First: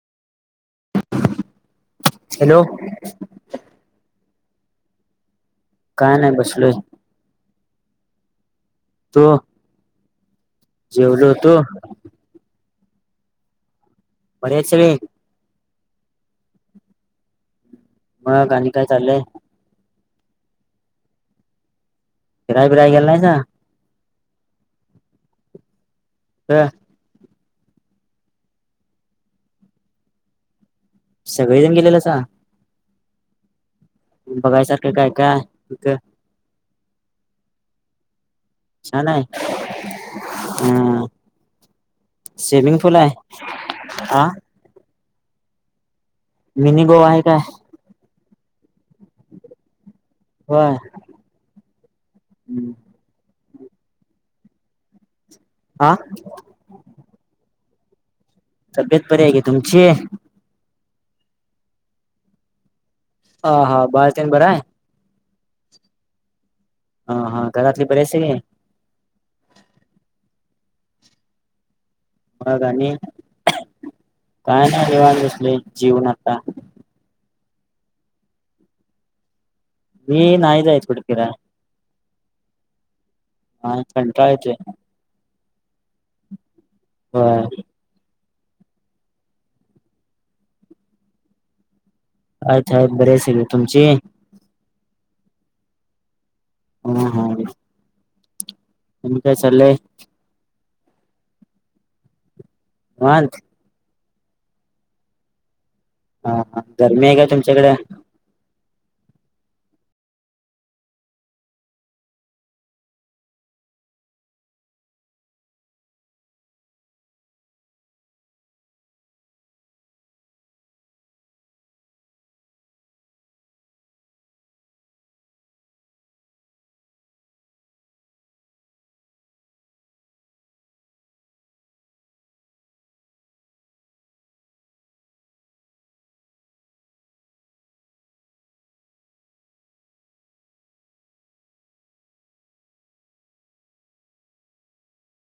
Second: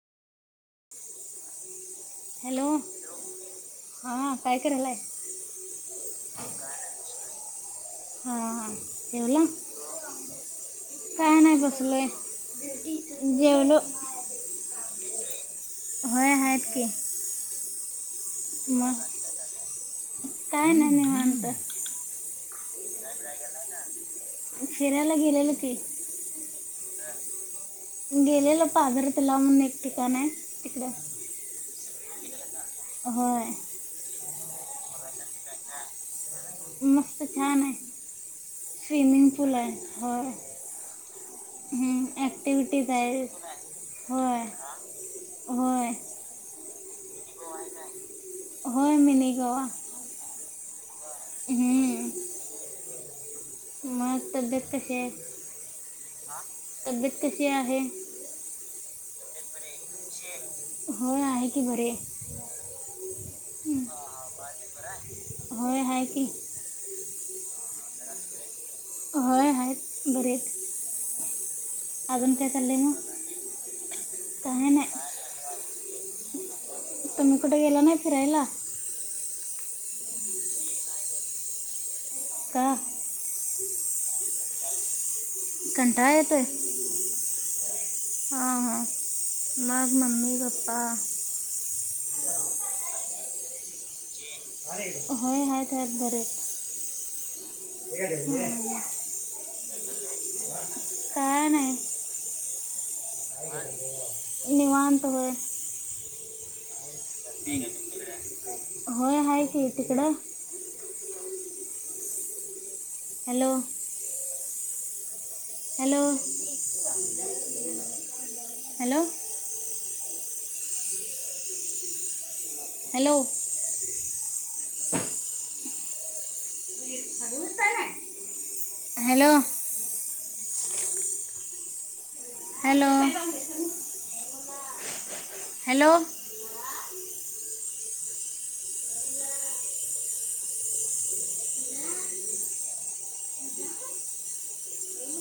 Hello हा, काय करालाय? काय नाही बसलोय. हा हा तू जेवला जेवलो काय होतो नाही बसलोय जेवलो बरी आहे सगळी होय आहेत की. मग आणि काय मग चाललंय. काय नाही निवांत. फिराय बिराय गेला नाहीसा. फिरायला गेलेलो की. ह! गेलेलो पाझरतलाव म्हणून एक ठिकाण आहे तिकड सगळेजण गेलेल्यासा होय. बघायसारखं काय, काय, हाय तिथ मस्त छान आहे छान आहे स्विमिंग पुूल आहे होय अ ह स्विमिंग ऍक्टिव्हिटीज पूल आहे आहेत हा होय होय! मिनी गोवा आहे काय. होय मिनी गोवा. होय! हूं मग तब्येत कशी हे हा तब्येत कशी आहे. तब्येत बरी आहे का तुमची? होय आहे की बरी हा बाळ तेन बरं हाय होय हाय की. हा घरातली बर आहेत सगळी. होय आहेत बरेच अजून काय मग चाललंय म. आणि काय नाही निवांत बसलोय जेवून आता कुठं गेला नाही फिरायला मी नाही जायत कुठं फिराया का? नाय कंटाळा येतोय. कंटाळा येतोय. होय हा ह म मम्मी, पप्पा. आयत हायत बरे आहेत सगळे तुमचे? होय आहेत, आहेत बरे. हा हे! ह! आनी काय चाललंय? काय नाही. निवांत? निवांनतवय हा हा! गरमी आहे का तुमच्याकडे? होय आहे की तिकडं hello! Hello hello hello! Hello! Hello! Hello!